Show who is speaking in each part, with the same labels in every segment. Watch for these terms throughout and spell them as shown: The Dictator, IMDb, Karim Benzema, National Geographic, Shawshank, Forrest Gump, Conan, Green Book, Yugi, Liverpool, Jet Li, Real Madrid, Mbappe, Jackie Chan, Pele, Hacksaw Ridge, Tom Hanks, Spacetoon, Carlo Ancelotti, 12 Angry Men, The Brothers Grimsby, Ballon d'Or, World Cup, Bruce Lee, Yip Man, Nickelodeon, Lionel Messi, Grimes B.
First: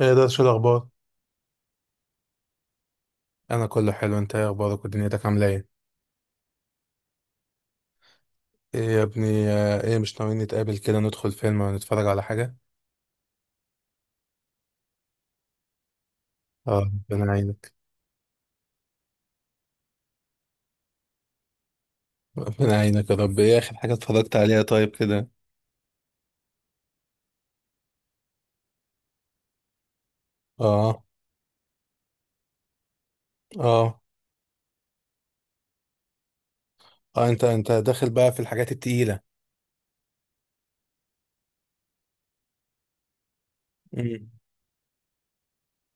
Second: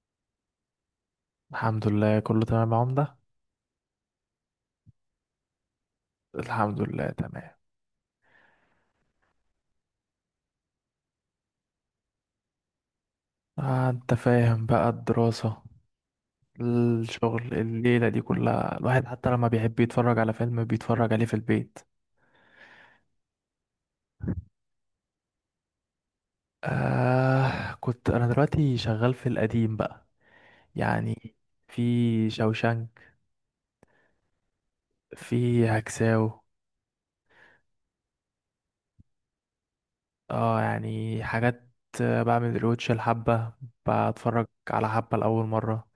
Speaker 1: ايه ده، شو الاخبار؟
Speaker 2: الحمد لله كله تمام يا عمدة.
Speaker 1: انا كله حلو. انت ايه اخبارك، ودنيتك عامله ايه؟
Speaker 2: الحمد لله تمام.
Speaker 1: ايه يا ابني، ايه مش ناويين نتقابل كده، ندخل فيلم ونتفرج على حاجه؟
Speaker 2: آه انت فاهم بقى الدراسة،
Speaker 1: اه، ربنا
Speaker 2: الشغل،
Speaker 1: يعينك.
Speaker 2: الليلة دي كلها الواحد حتى لما بيحب يتفرج على فيلم بيتفرج عليه في البيت.
Speaker 1: ربنا يعينك يا رب. ايه اخر حاجه اتفرجت عليها طيب كده؟
Speaker 2: آه كنت انا دلوقتي شغال في القديم بقى،
Speaker 1: اه،
Speaker 2: يعني في شوشانك،
Speaker 1: اه،
Speaker 2: في هكساو.
Speaker 1: اه، انت داخل بقى في الحاجات التقيله.
Speaker 2: اه يعني حاجات، بعمل ريوتش الحبة،
Speaker 1: امم.
Speaker 2: بتفرج على حبة لأول مرة.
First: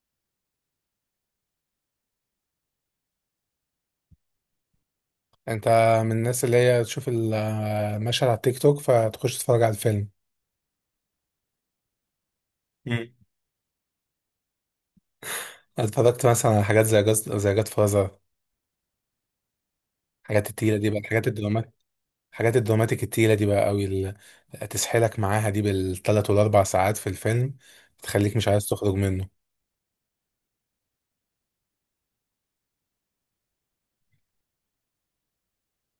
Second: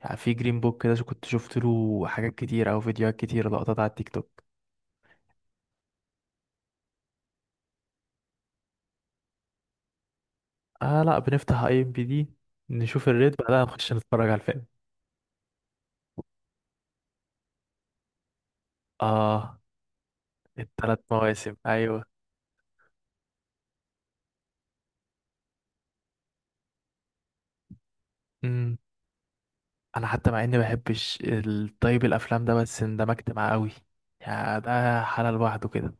Speaker 2: يعني في جرين بوك كده كنت شفت له حاجات كتير أو فيديوهات كتير، لقطات على التيك توك.
Speaker 1: انت من الناس اللي هي تشوف المشهد على التيك توك فتخش تتفرج على الفيلم؟
Speaker 2: آه لا، بنفتح اي ام بي دي
Speaker 1: امم.
Speaker 2: نشوف الريت، بعدها نخش نتفرج على الفيلم.
Speaker 1: اتفرجت مثلا على حاجات زي جاز، زي جاد فازر؟
Speaker 2: اه
Speaker 1: الحاجات التقيله دي بقى،
Speaker 2: الثلاث
Speaker 1: الحاجات
Speaker 2: مواسم
Speaker 1: الدراما.
Speaker 2: ايوه.
Speaker 1: حاجات الدراماتيك التقيلة دي بقى قوي، اللي تسحلك معاها دي بالثلاث والاربع ساعات في الفيلم، تخليك مش عايز
Speaker 2: امم،
Speaker 1: تخرج منه.
Speaker 2: انا حتى مع اني ما بحبش الطيب الافلام ده بس اندمجت معاه قوي، يعني ده حالة لوحده كده.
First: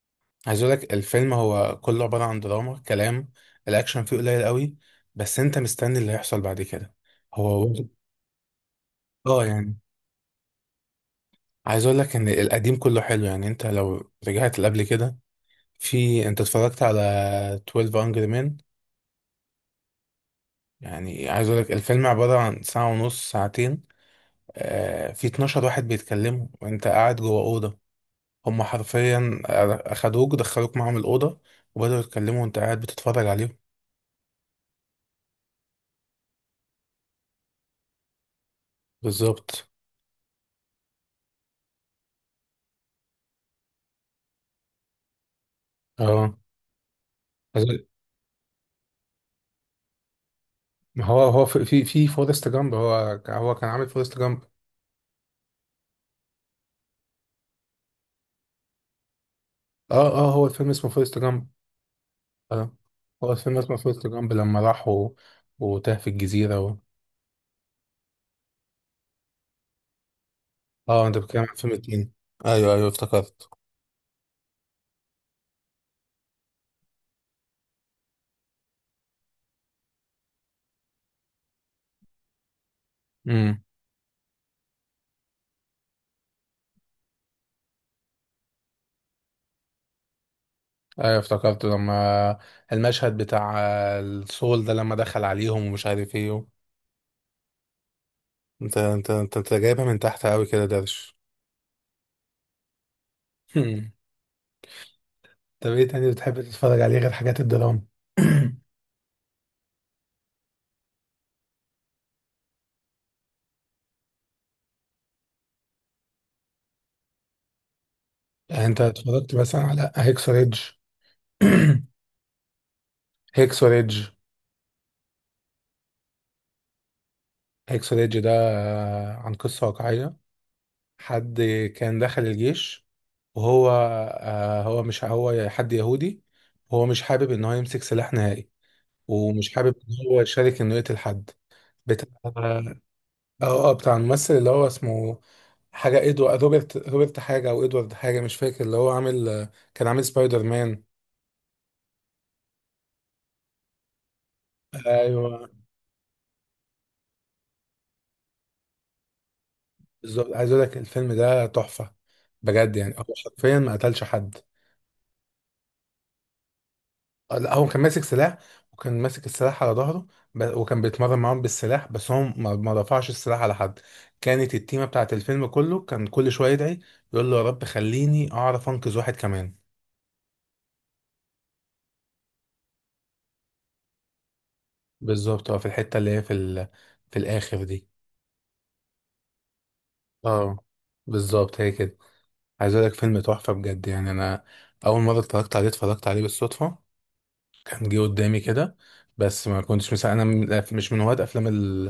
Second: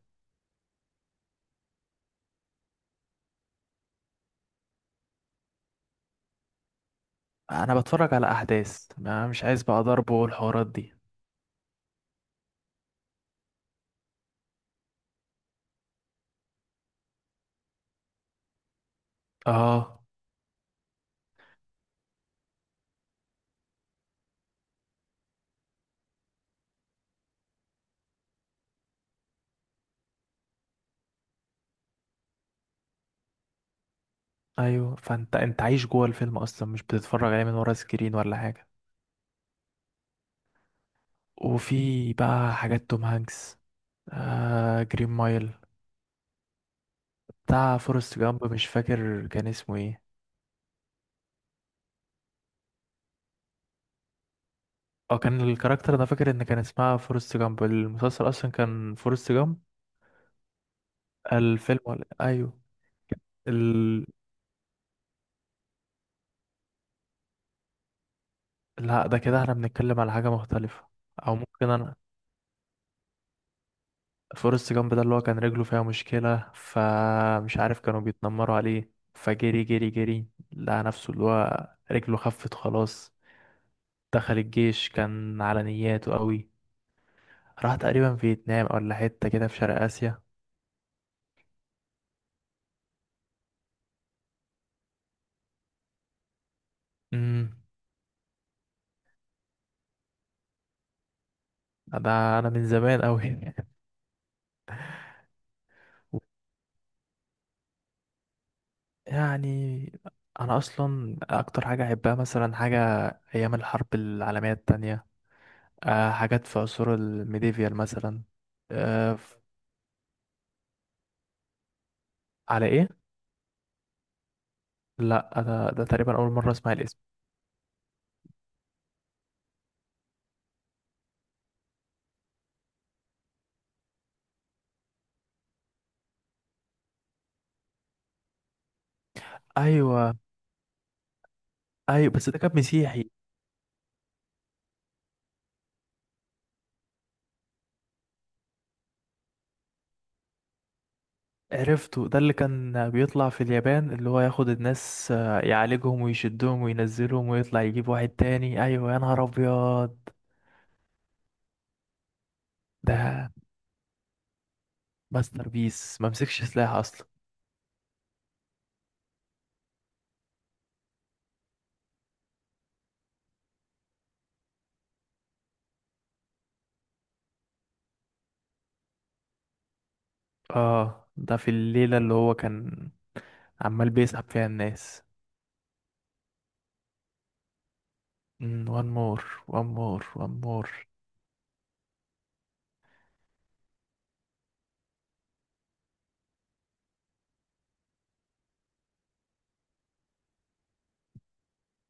Speaker 1: عايز اقول لك الفيلم هو كله عبارة عن دراما كلام. الاكشن فيه قليل قوي، بس انت مستني اللي هيحصل بعد كده. هو
Speaker 2: انا
Speaker 1: واخد-
Speaker 2: بتفرج على احداث، ما مش
Speaker 1: اه
Speaker 2: عايز
Speaker 1: يعني،
Speaker 2: بقى ضرب والحوارات دي.
Speaker 1: عايز اقول لك ان القديم كله حلو. يعني انت لو رجعت لقبل كده، في انت اتفرجت على 12 Angry Men؟
Speaker 2: اه
Speaker 1: يعني عايز اقول لك الفيلم عبارة عن ساعة ونص، ساعتين. في 12 واحد بيتكلموا وانت قاعد جوه أوضة. هم حرفيا اخدوك، دخلوك معاهم الاوضه، وبداوا يتكلموا وانت قاعد بتتفرج عليهم.
Speaker 2: ايوه، فانت عايش جوه الفيلم اصلا، مش بتتفرج عليه من ورا سكرين ولا حاجه.
Speaker 1: بالظبط.
Speaker 2: وفي بقى حاجات توم هانكس، آه جرين مايل،
Speaker 1: اه،
Speaker 2: بتاع فورست جامب مش فاكر كان اسمه ايه.
Speaker 1: ما هو هو في فورست جامب هو كان عامل فورست جامب.
Speaker 2: اه كان الكاركتر، انا فاكر ان كان اسمها فورست جامب، المسلسل اصلا كان فورست جامب.
Speaker 1: اه، اه، هو الفيلم اسمه فورست جامب.
Speaker 2: الفيلم ولا ايوه.
Speaker 1: اه، هو الفيلم اسمه
Speaker 2: ال...
Speaker 1: فورست جامب لما راح و... وتاه في الجزيره و...
Speaker 2: لا، ده كده احنا بنتكلم على حاجة مختلفة.
Speaker 1: اه، انت
Speaker 2: او
Speaker 1: بتتكلم عن
Speaker 2: ممكن
Speaker 1: فيلم
Speaker 2: انا.
Speaker 1: تاني. ايوه، ايوه، افتكرت.
Speaker 2: فورست جامب ده اللي هو كان رجله فيها مشكلة، فمش عارف كانوا بيتنمروا عليه، فجري جري جري، لقى نفسه اللي هو رجله خفت خلاص.
Speaker 1: امم.
Speaker 2: دخل الجيش، كان على نياته قوي. راح تقريبا فيتنام ولا حتة كده في شرق آسيا.
Speaker 1: ايوه افتكرت لما المشهد بتاع السول ده لما دخل عليهم ومش عارف ايه و...
Speaker 2: امم،
Speaker 1: انت جايبها من تحت قوي كده درش.
Speaker 2: ده انا من زمان قوي.
Speaker 1: مم. طب ايه تاني بتحب تتفرج عليه غير حاجات الدراما؟
Speaker 2: يعني انا اصلا اكتر حاجه احبها مثلا حاجه ايام الحرب العالميه التانية، أه حاجات في عصور الميديفيال مثلا.
Speaker 1: يعني انت
Speaker 2: أه
Speaker 1: اتفرجت
Speaker 2: ف-
Speaker 1: مثلا على هيكسو ريدج؟
Speaker 2: على ايه؟
Speaker 1: هيكسو ريدج.
Speaker 2: لا انا ده تقريبا اول مره اسمع الاسم.
Speaker 1: هيكسو ريدج ده عن قصة واقعية. حد كان دخل الجيش، وهو هو حد يهودي، وهو مش حابب ان هو يمسك سلاح نهائي، ومش حابب ان
Speaker 2: ايوه
Speaker 1: هو يشارك انه يقتل حد. بتاع
Speaker 2: ايوه، بس ده كان
Speaker 1: اه،
Speaker 2: مسيحي.
Speaker 1: بتاع الممثل اللي هو اسمه حاجة، ادوارد، روبرت حاجة، او ادوارد حاجة، مش فاكر. اللي هو عامل، كان عامل سبايدر مان.
Speaker 2: عرفته، ده اللي كان بيطلع في اليابان اللي هو ياخد الناس،
Speaker 1: ايوه،
Speaker 2: يعالجهم ويشدهم وينزلهم ويطلع يجيب واحد تاني، ايوه يا نهار ابيض.
Speaker 1: بالظبط. عايز اقول لك الفيلم ده تحفه بجد. يعني هو
Speaker 2: ده
Speaker 1: حرفيا ما قتلش حد.
Speaker 2: ماستر بيس، ممسكش سلاح اصلا.
Speaker 1: لا، هو كان ماسك سلاح، وكان ماسك السلاح على ظهره. وكان بيتمرن معاهم بالسلاح، بس هو ما رفعش السلاح على حد. كانت التيمه بتاعت الفيلم كله كان كل شويه يدعي، يقول له يا رب خليني اعرف انقذ واحد كمان.
Speaker 2: اه ده في الليلة اللي هو كان عمال بيسحب فيها الناس.
Speaker 1: بالظبط. اه، في الحته اللي هي في ال... في الاخر دي.
Speaker 2: وان مور، وان مور، وان
Speaker 1: اه،
Speaker 2: مور.
Speaker 1: بالظبط، هي كده. عايز اقول لك، فيلم تحفه بجد. يعني انا اول مره اتفرجت عليه، بالصدفه. كان جه قدامي كده. بس ما كنتش مسا...، انا مش من هواة افلام ال...،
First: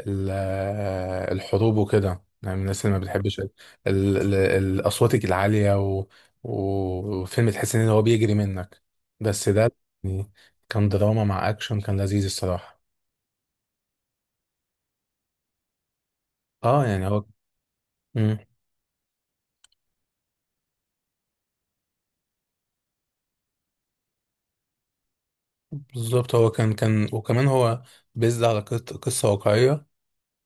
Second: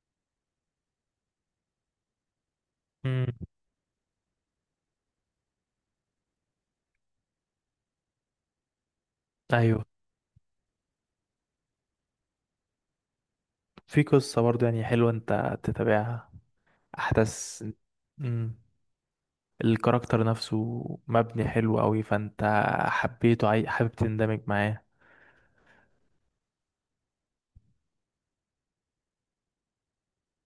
Speaker 1: ال... الحروب وكده. يعني من الناس اللي ما
Speaker 2: مم.
Speaker 1: بتحبش ال... الاصوات العاليه و... وفيلم تحس ان هو بيجري منك. بس ده
Speaker 2: ايوه
Speaker 1: يعني كان دراما مع اكشن، كان لذيذ الصراحه.
Speaker 2: في قصة برضه يعني حلوة انت تتابعها،
Speaker 1: اه يعني هو.
Speaker 2: احداث.
Speaker 1: مم.
Speaker 2: مم. الكاركتر نفسه مبني حلو قوي، فانت حبيته، حابب تندمج معاه.
Speaker 1: بالظبط، هو كان وكمان هو بيزد على قصه واقعيه.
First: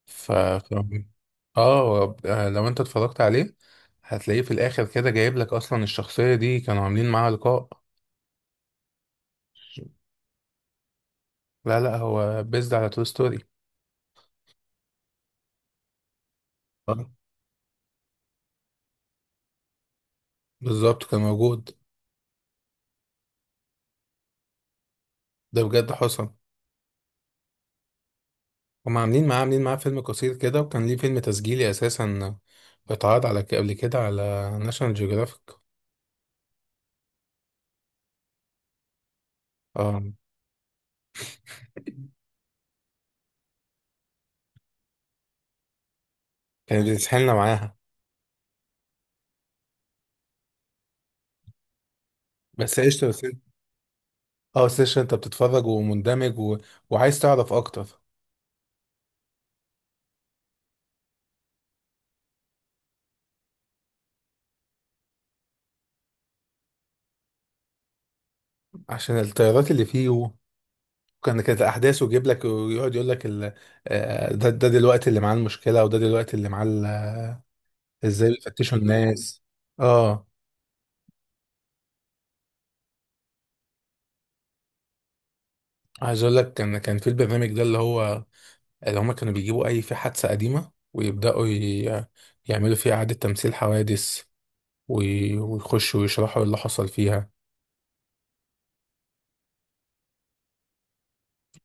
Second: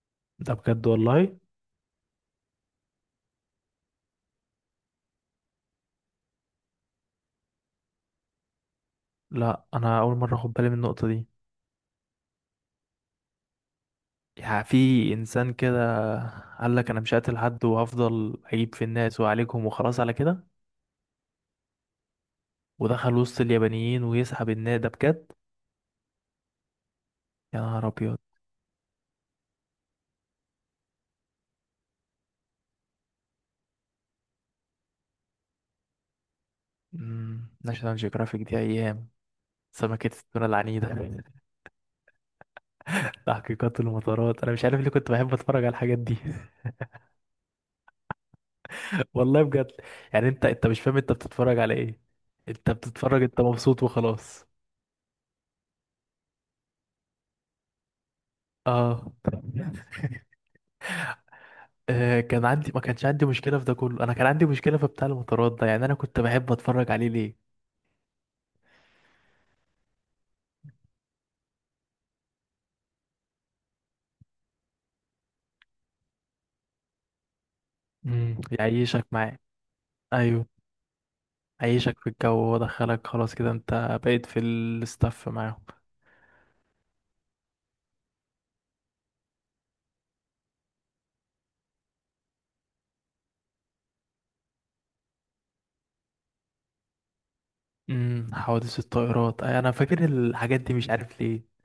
Speaker 1: ف
Speaker 2: ده
Speaker 1: ف-
Speaker 2: بجد والله.
Speaker 1: اه، لو انت اتفرجت عليه، هتلاقيه في الاخر كده جايب لك اصلا الشخصية دي كانوا عاملين معاها لقاء.
Speaker 2: لا انا اول مرة اخد بالي من النقطة دي.
Speaker 1: لا، لا، هو بيزد على تو ستوري.
Speaker 2: يعني في انسان كده قال لك انا
Speaker 1: اه،
Speaker 2: مش هقتل حد وهفضل اجيب في الناس واعالجهم وخلاص على كده،
Speaker 1: بالظبط، كان موجود.
Speaker 2: ودخل وسط اليابانيين ويسحب الناس، ده بجد.
Speaker 1: ده بجد حصل.
Speaker 2: يا نهار ابيض.
Speaker 1: هم عاملين معاه فيلم قصير كده، وكان ليه فيلم تسجيلي اساسا، اتعرض على قبل كده على ناشونال جيوغرافيك.
Speaker 2: مم، ناشونال جيوغرافيك دي ايام
Speaker 1: اه،
Speaker 2: سمكة التونة العنيدة، تحقيقات المطارات، انا مش عارف ليه كنت بحب اتفرج على الحاجات دي.
Speaker 1: كانت بتسحلنا معاها.
Speaker 2: والله بجد، يعني انت مش فاهم انت بتتفرج على ايه، انت
Speaker 1: بس قشطة،
Speaker 2: بتتفرج، انت مبسوط وخلاص.
Speaker 1: اه سيشن، انت بتتفرج ومندمج و... وعايز تعرف اكتر.
Speaker 2: اه كان عندي، ما كانش عندي مشكلة في ده كله، انا كان عندي مشكلة في بتاع المطارات ده، يعني انا كنت بحب اتفرج عليه ليه.
Speaker 1: عشان التيارات اللي فيه، كانت الاحداث، ويجيب لك ويقعد يقول لك ال... ده، دلوقتي اللي معاه المشكله، وده دلوقتي اللي معاه ال-، ازاي
Speaker 2: امم،
Speaker 1: بيفتشوا
Speaker 2: يعيشك معاه.
Speaker 1: الناس. اه،
Speaker 2: ايوه، عيشك في الجو ودخلك، خلاص كده انت بقيت في الاستاف معاهم.
Speaker 1: عايز اقول لك كان في البرنامج ده اللي هو، اللي هم كانوا بيجيبوا اي في حادثه قديمه، ويبداوا ي...، يعملوا فيها اعاده تمثيل حوادث، وي... ويخشوا ويشرحوا اللي حصل فيها.
Speaker 2: امم، حوادث الطائرات، أي انا فاكر الحاجات دي مش عارف ليه.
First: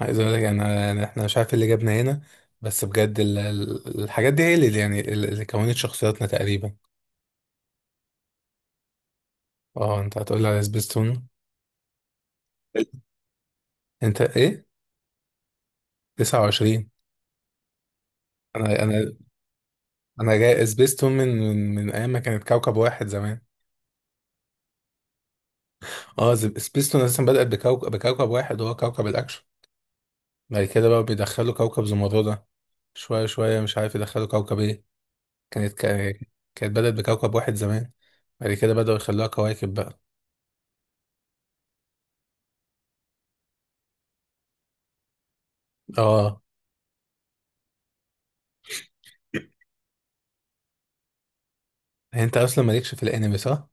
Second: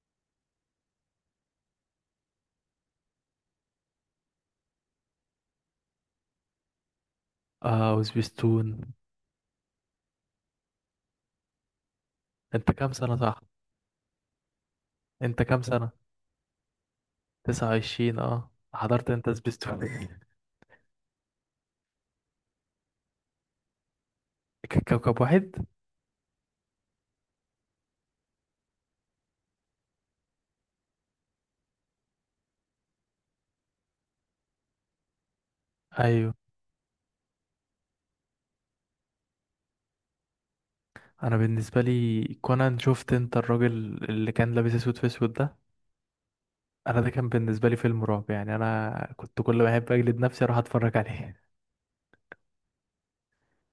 Speaker 1: عايز اقول لك انا، احنا مش عارف إيه اللي جابنا هنا. بس بجد ال...، ال- الحاجات دي هي اللي يعني اللي كونت شخصياتنا تقريبا.
Speaker 2: اه وسبيستون.
Speaker 1: اه، انت هتقول لي على سبيستون.
Speaker 2: انت كام سنة؟ صح.
Speaker 1: انت ايه؟
Speaker 2: انت كام سنة؟
Speaker 1: 29.
Speaker 2: 29. اه
Speaker 1: انا
Speaker 2: حضرت
Speaker 1: انا
Speaker 2: انت سبيستون.
Speaker 1: انا جاي سبيستون من ايام ما كانت كوكب واحد زمان.
Speaker 2: كوكب واحد.
Speaker 1: اه، سبيستون اساسا بدأت بكوكب، واحد، وهو كوكب الاكشن. بعد كده بقى بيدخلوا كوكب زمردة. شويه شويه مش عارف يدخلوا كوكب ايه. كانت كا-
Speaker 2: ايوه.
Speaker 1: كانت بدأت بكوكب واحد زمان. بعد كده بدأوا يخلوها كواكب بقى.
Speaker 2: انا بالنسبة لي كونان، شفت انت الراجل اللي كان لابس اسود في اسود ده؟
Speaker 1: اه،
Speaker 2: انا ده كان بالنسبة لي فيلم رعب، يعني انا كنت كل ما احب اجلد نفسي اروح اتفرج عليه.
Speaker 1: انت اصلا مالكش في الانمي صح؟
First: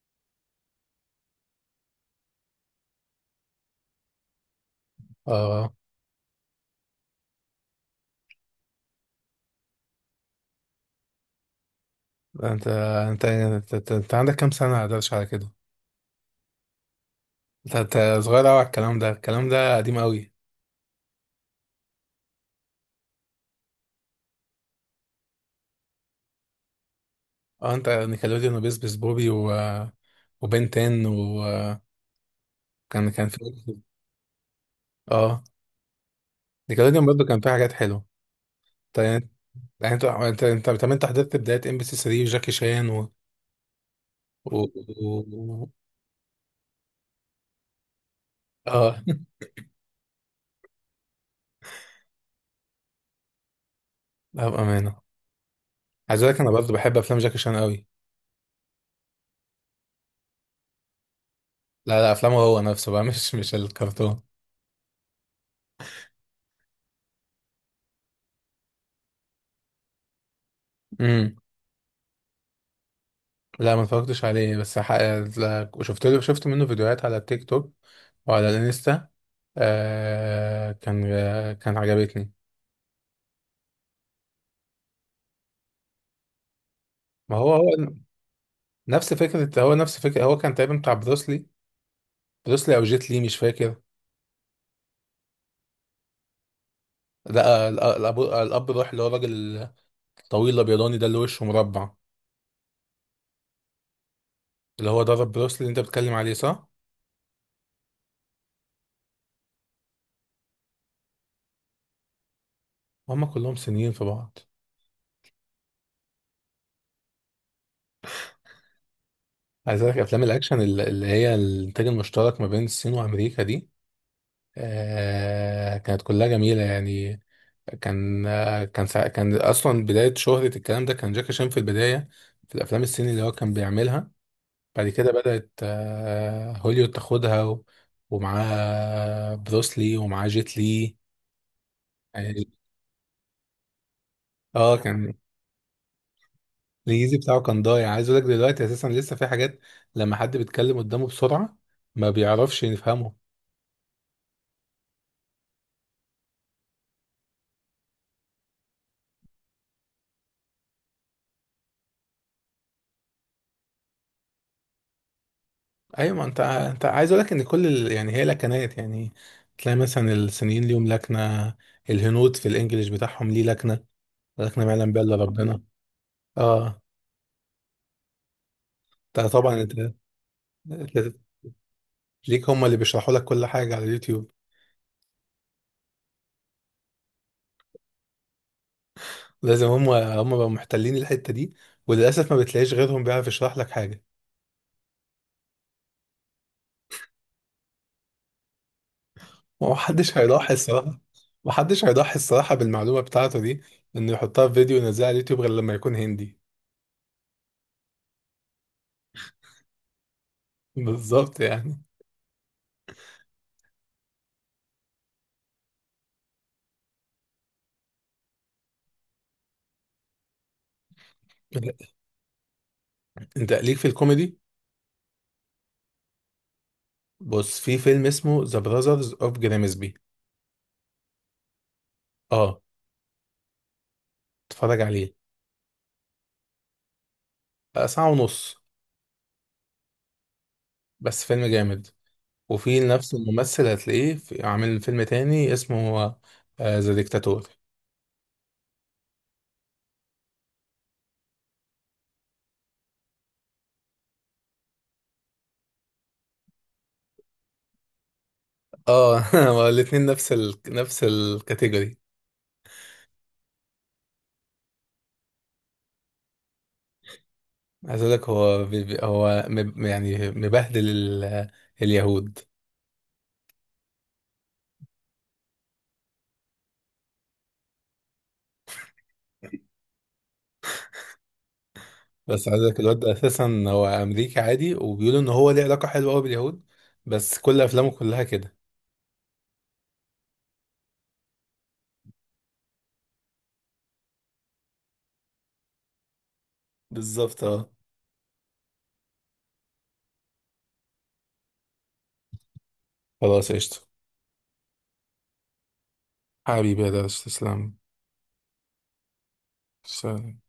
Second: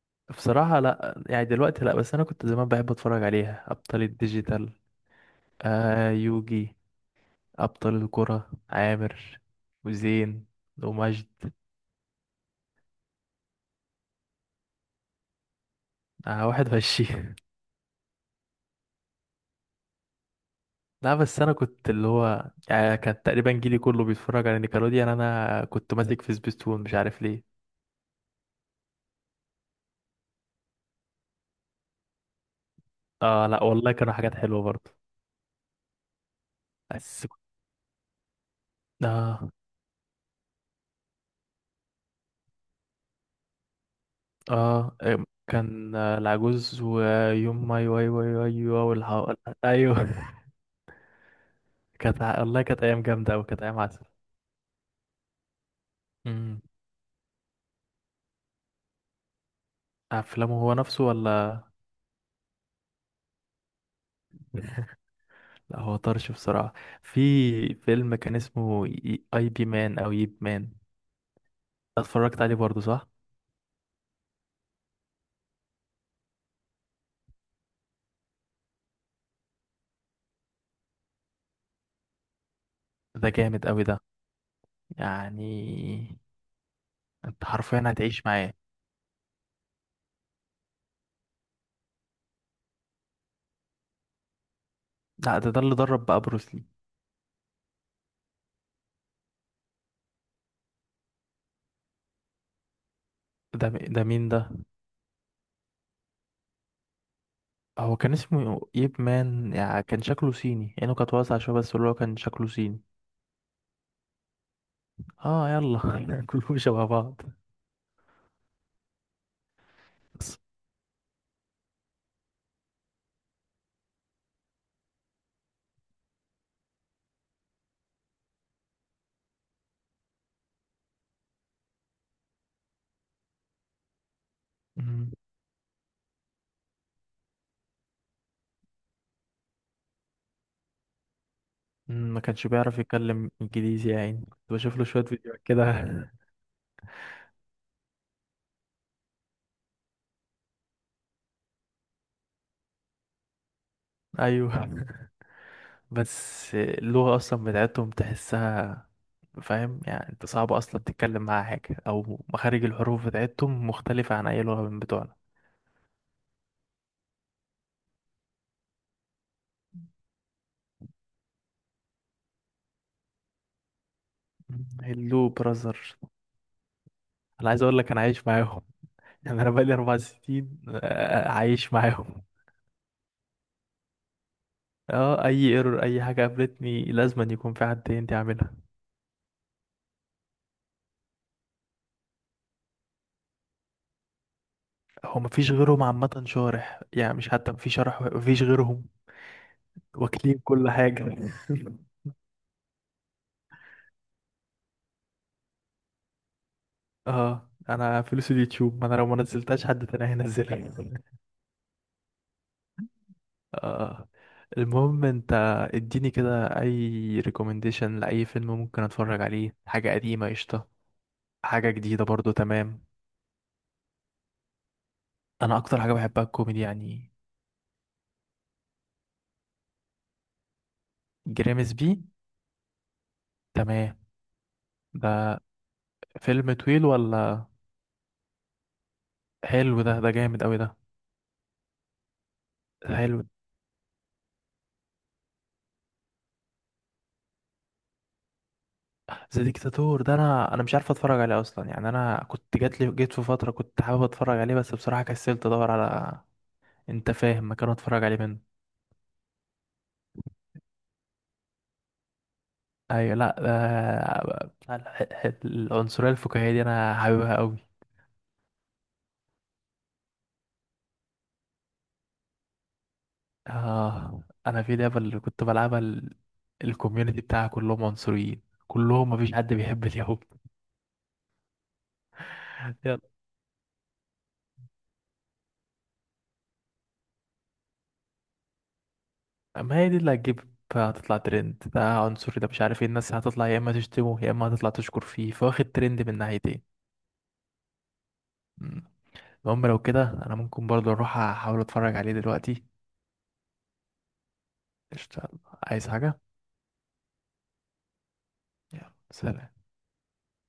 Speaker 2: بصراحة لا، يعني دلوقتي لا، بس انا كنت زمان بحب اتفرج عليها، ابطال الديجيتال،
Speaker 1: اه،
Speaker 2: آه يوجي، أبطال الكرة عامر وزين ومجد.
Speaker 1: انت عندك كام سنه قدرش على كده؟
Speaker 2: آه 21.
Speaker 1: انت صغير قوي على الكلام ده. الكلام ده قديم قوي.
Speaker 2: لا بس أنا كنت اللي هو يعني كان تقريبا جيلي كله بيتفرج على نيكلوديان يعني. أنا كنت ماسك في سبيستون مش عارف ليه.
Speaker 1: اه، انت نيكلوديون وبيس بيس بوبي و... وبن 10، وكان كان في.
Speaker 2: آه لا والله كانوا حاجات حلوة برضه.
Speaker 1: اه، نيكلوديون برضه
Speaker 2: بس
Speaker 1: كان
Speaker 2: كنت-
Speaker 1: فيه حاجات حلوه. طيب يعني،
Speaker 2: آه.
Speaker 1: يعني انت، طب انت حضرت بدايه ام بي سي 3 وجاكي شان و, و...
Speaker 2: آه إم،
Speaker 1: و...
Speaker 2: كان آه، العجوز ويوم ماي واي واي واي واي
Speaker 1: اه.
Speaker 2: أيوه. والله كانت أيام جامدة أوي، كانت أيام عسل.
Speaker 1: لا بامانه، عايز اقول لك انا
Speaker 2: أمم.
Speaker 1: برضه بحب افلام جاكي شان قوي.
Speaker 2: أفلامه هو نفسه ولا؟
Speaker 1: لا، لا، افلامه هو نفسه بقى. مش الكرتون.
Speaker 2: لا هو طرش بصراحة. في فيلم كان اسمه اي بي مان او ييب مان،
Speaker 1: امم.
Speaker 2: اتفرجت عليه برضو صح؟
Speaker 1: لا، ما اتفرجتش عليه بس حق...، لا، شفت منه فيديوهات على التيك توك وعلى الانستا. آه... كان، كان عجبتني.
Speaker 2: ده جامد قوي ده، يعني
Speaker 1: ما
Speaker 2: انت
Speaker 1: هو هو
Speaker 2: حرفيا هتعيش معاه.
Speaker 1: نفس فكرة هو كان تقريبا بتاع بروسلي. بروسلي أو جيت لي مش فاكر.
Speaker 2: لا ده ده اللي درب بقى بروسلي.
Speaker 1: لا، ال-، الأب روح، اللي هو الراجل الطويل الأبيضاني ده اللي وشه مربع،
Speaker 2: ده مين ده؟
Speaker 1: اللي هو ضرب بروسلي اللي أنت بتتكلم عليه، صح؟
Speaker 2: هو كان اسمه ييب مان، يعني كان شكله صيني، عينه كانت واسعة شوية، بس اللي هو كان شكله صيني.
Speaker 1: هما كلهم صينيين في بعض.
Speaker 2: اه يلا. كلهم شبه بعض.
Speaker 1: عايز أقول لك أفلام
Speaker 2: بس.
Speaker 1: الأكشن ال-، اللي هي الإنتاج المشترك ما بين الصين وأمريكا دي، آه كانت كلها جميلة يعني. كان سا-، كان أصلا بداية شهرة الكلام ده كان جاكي شان في البداية، في الأفلام الصيني اللي هو كان بيعملها. بعد كده
Speaker 2: مم.
Speaker 1: بدأت هوليود تاخدها و-، ومعاه بروسلي ومعاه جيت لي.
Speaker 2: مم، ما كانش
Speaker 1: يعني
Speaker 2: بيعرف يتكلم انجليزي، يعني كنت
Speaker 1: اه
Speaker 2: بشوف له شوية
Speaker 1: كان
Speaker 2: فيديوهات كده.
Speaker 1: الانجليزي بتاعه كان ضايع. عايز اقول لك دلوقتي اساسا لسه في حاجات، لما حد بيتكلم قدامه بسرعة ما بيعرفش يفهمه.
Speaker 2: ايوه، بس اللغة أصلا بتاعتهم تحسها، فاهم؟ يعني أنت صعب أصلا تتكلم معاها حاجة، أو مخارج الحروف بتاعتهم مختلفة عن أي لغة من بتوعنا.
Speaker 1: ايوه، ما انت عايز اقول لك ان كل ال...، يعني هي لكنات يعني. تلاقي مثلا الصينيين ليهم لكنة، الهنود في الانجليش بتاعهم ليه لكنة، لكنة ما يعلم بها الا
Speaker 2: هلو
Speaker 1: ربنا.
Speaker 2: براذر.
Speaker 1: اه،
Speaker 2: أنا عايز أقول لك أنا عايش معاهم.
Speaker 1: انت
Speaker 2: يعني أنا
Speaker 1: طبعا
Speaker 2: بقالي
Speaker 1: انت،
Speaker 2: 4 سنين
Speaker 1: أنت
Speaker 2: عايش معاهم.
Speaker 1: ليك هم اللي بيشرحوا لك كل حاجة على اليوتيوب.
Speaker 2: أه أي ايرور، أي حاجة قابلتني لازم أن يكون في حد تاني يعملها.
Speaker 1: لازم، هم بقوا محتلين الحتة دي، وللأسف ما بتلاقيش غيرهم بيعرف يشرح لك حاجة.
Speaker 2: هو مفيش غيرهم عامة شارح، يعني مش حتى مفيش شرح، مفيش غيرهم.
Speaker 1: ومحدش
Speaker 2: واكلين
Speaker 1: هيضحي
Speaker 2: كل
Speaker 1: الصراحة.
Speaker 2: حاجة.
Speaker 1: محدش هيضحي الصراحة بالمعلومة بتاعته دي، إنه يحطها في فيديو ينزلها على اليوتيوب، غير لما يكون هندي.
Speaker 2: اه انا فلوس اليوتيوب، ما انا لو ما نزلتهاش حد تاني هينزلها.
Speaker 1: بالظبط يعني.
Speaker 2: اه. المهم انت اديني كده اي ريكومنديشن لاي فيلم ممكن اتفرج عليه، حاجه قديمه قشطه، حاجه جديده برضو تمام.
Speaker 1: أنت ليك في الكوميدي.
Speaker 2: انا اكتر حاجه بحبها الكوميدي يعني.
Speaker 1: بص، في فيلم اسمه ذا براذرز أوف جرامسبي.
Speaker 2: جريمس بي.
Speaker 1: أه،
Speaker 2: تمام.
Speaker 1: اتفرج عليه.
Speaker 2: ده فيلم طويل ولا؟
Speaker 1: ساعة ونص،
Speaker 2: حلو ده، ده جامد قوي ده.
Speaker 1: بس فيلم جامد. وفي نفس
Speaker 2: حلو.
Speaker 1: الممثل هتلاقيه في-، عامل فيلم تاني اسمه ذا ديكتاتور.
Speaker 2: ذا ديكتاتور ده انا مش عارف اتفرج عليه اصلا، يعني انا كنت جات لي، جيت في فتره كنت حابب اتفرج عليه بس بصراحه كسلت ادور على، انت فاهم، مكان اتفرج عليه منه.
Speaker 1: اه. هو الاتنين نفس ال...، نفس الكاتيجوري.
Speaker 2: ايوه، لا ده بتاع العنصريه الفكاهيه دي انا حاببها قوي.
Speaker 1: عايز اقول لك هو يعني مبهدل ال...، اليهود.
Speaker 2: اه انا في لعبه اللي كنت بلعبها الكوميونتي بتاعها كلهم عنصريين، كلهم مفيش حد بيحب اليهود.
Speaker 1: بس عايز اقول لك الواد ده
Speaker 2: يلا.
Speaker 1: اساسا هو امريكي عادي، وبيقولوا ان هو ليه علاقه حلوه قوي باليهود. بس كل افلامه كلها كده.
Speaker 2: ما هي دي اللي هتجيب، هتطلع ترند، ده عنصري، ده مش عارف ايه، الناس هتطلع يا اما تشتمه يا اما هتطلع تشكر فيه، فواخد ترند من ناحيتين.
Speaker 1: بالظبط اه.
Speaker 2: مم. المهم لو كده انا ممكن برضه اروح احاول اتفرج عليه دلوقتي.
Speaker 1: خلاص، قشطه.
Speaker 2: قشطة، يلا. عايز حاجه؟
Speaker 1: حبيبي يا درش، تسلم.
Speaker 2: يلا سلام.
Speaker 1: سلام.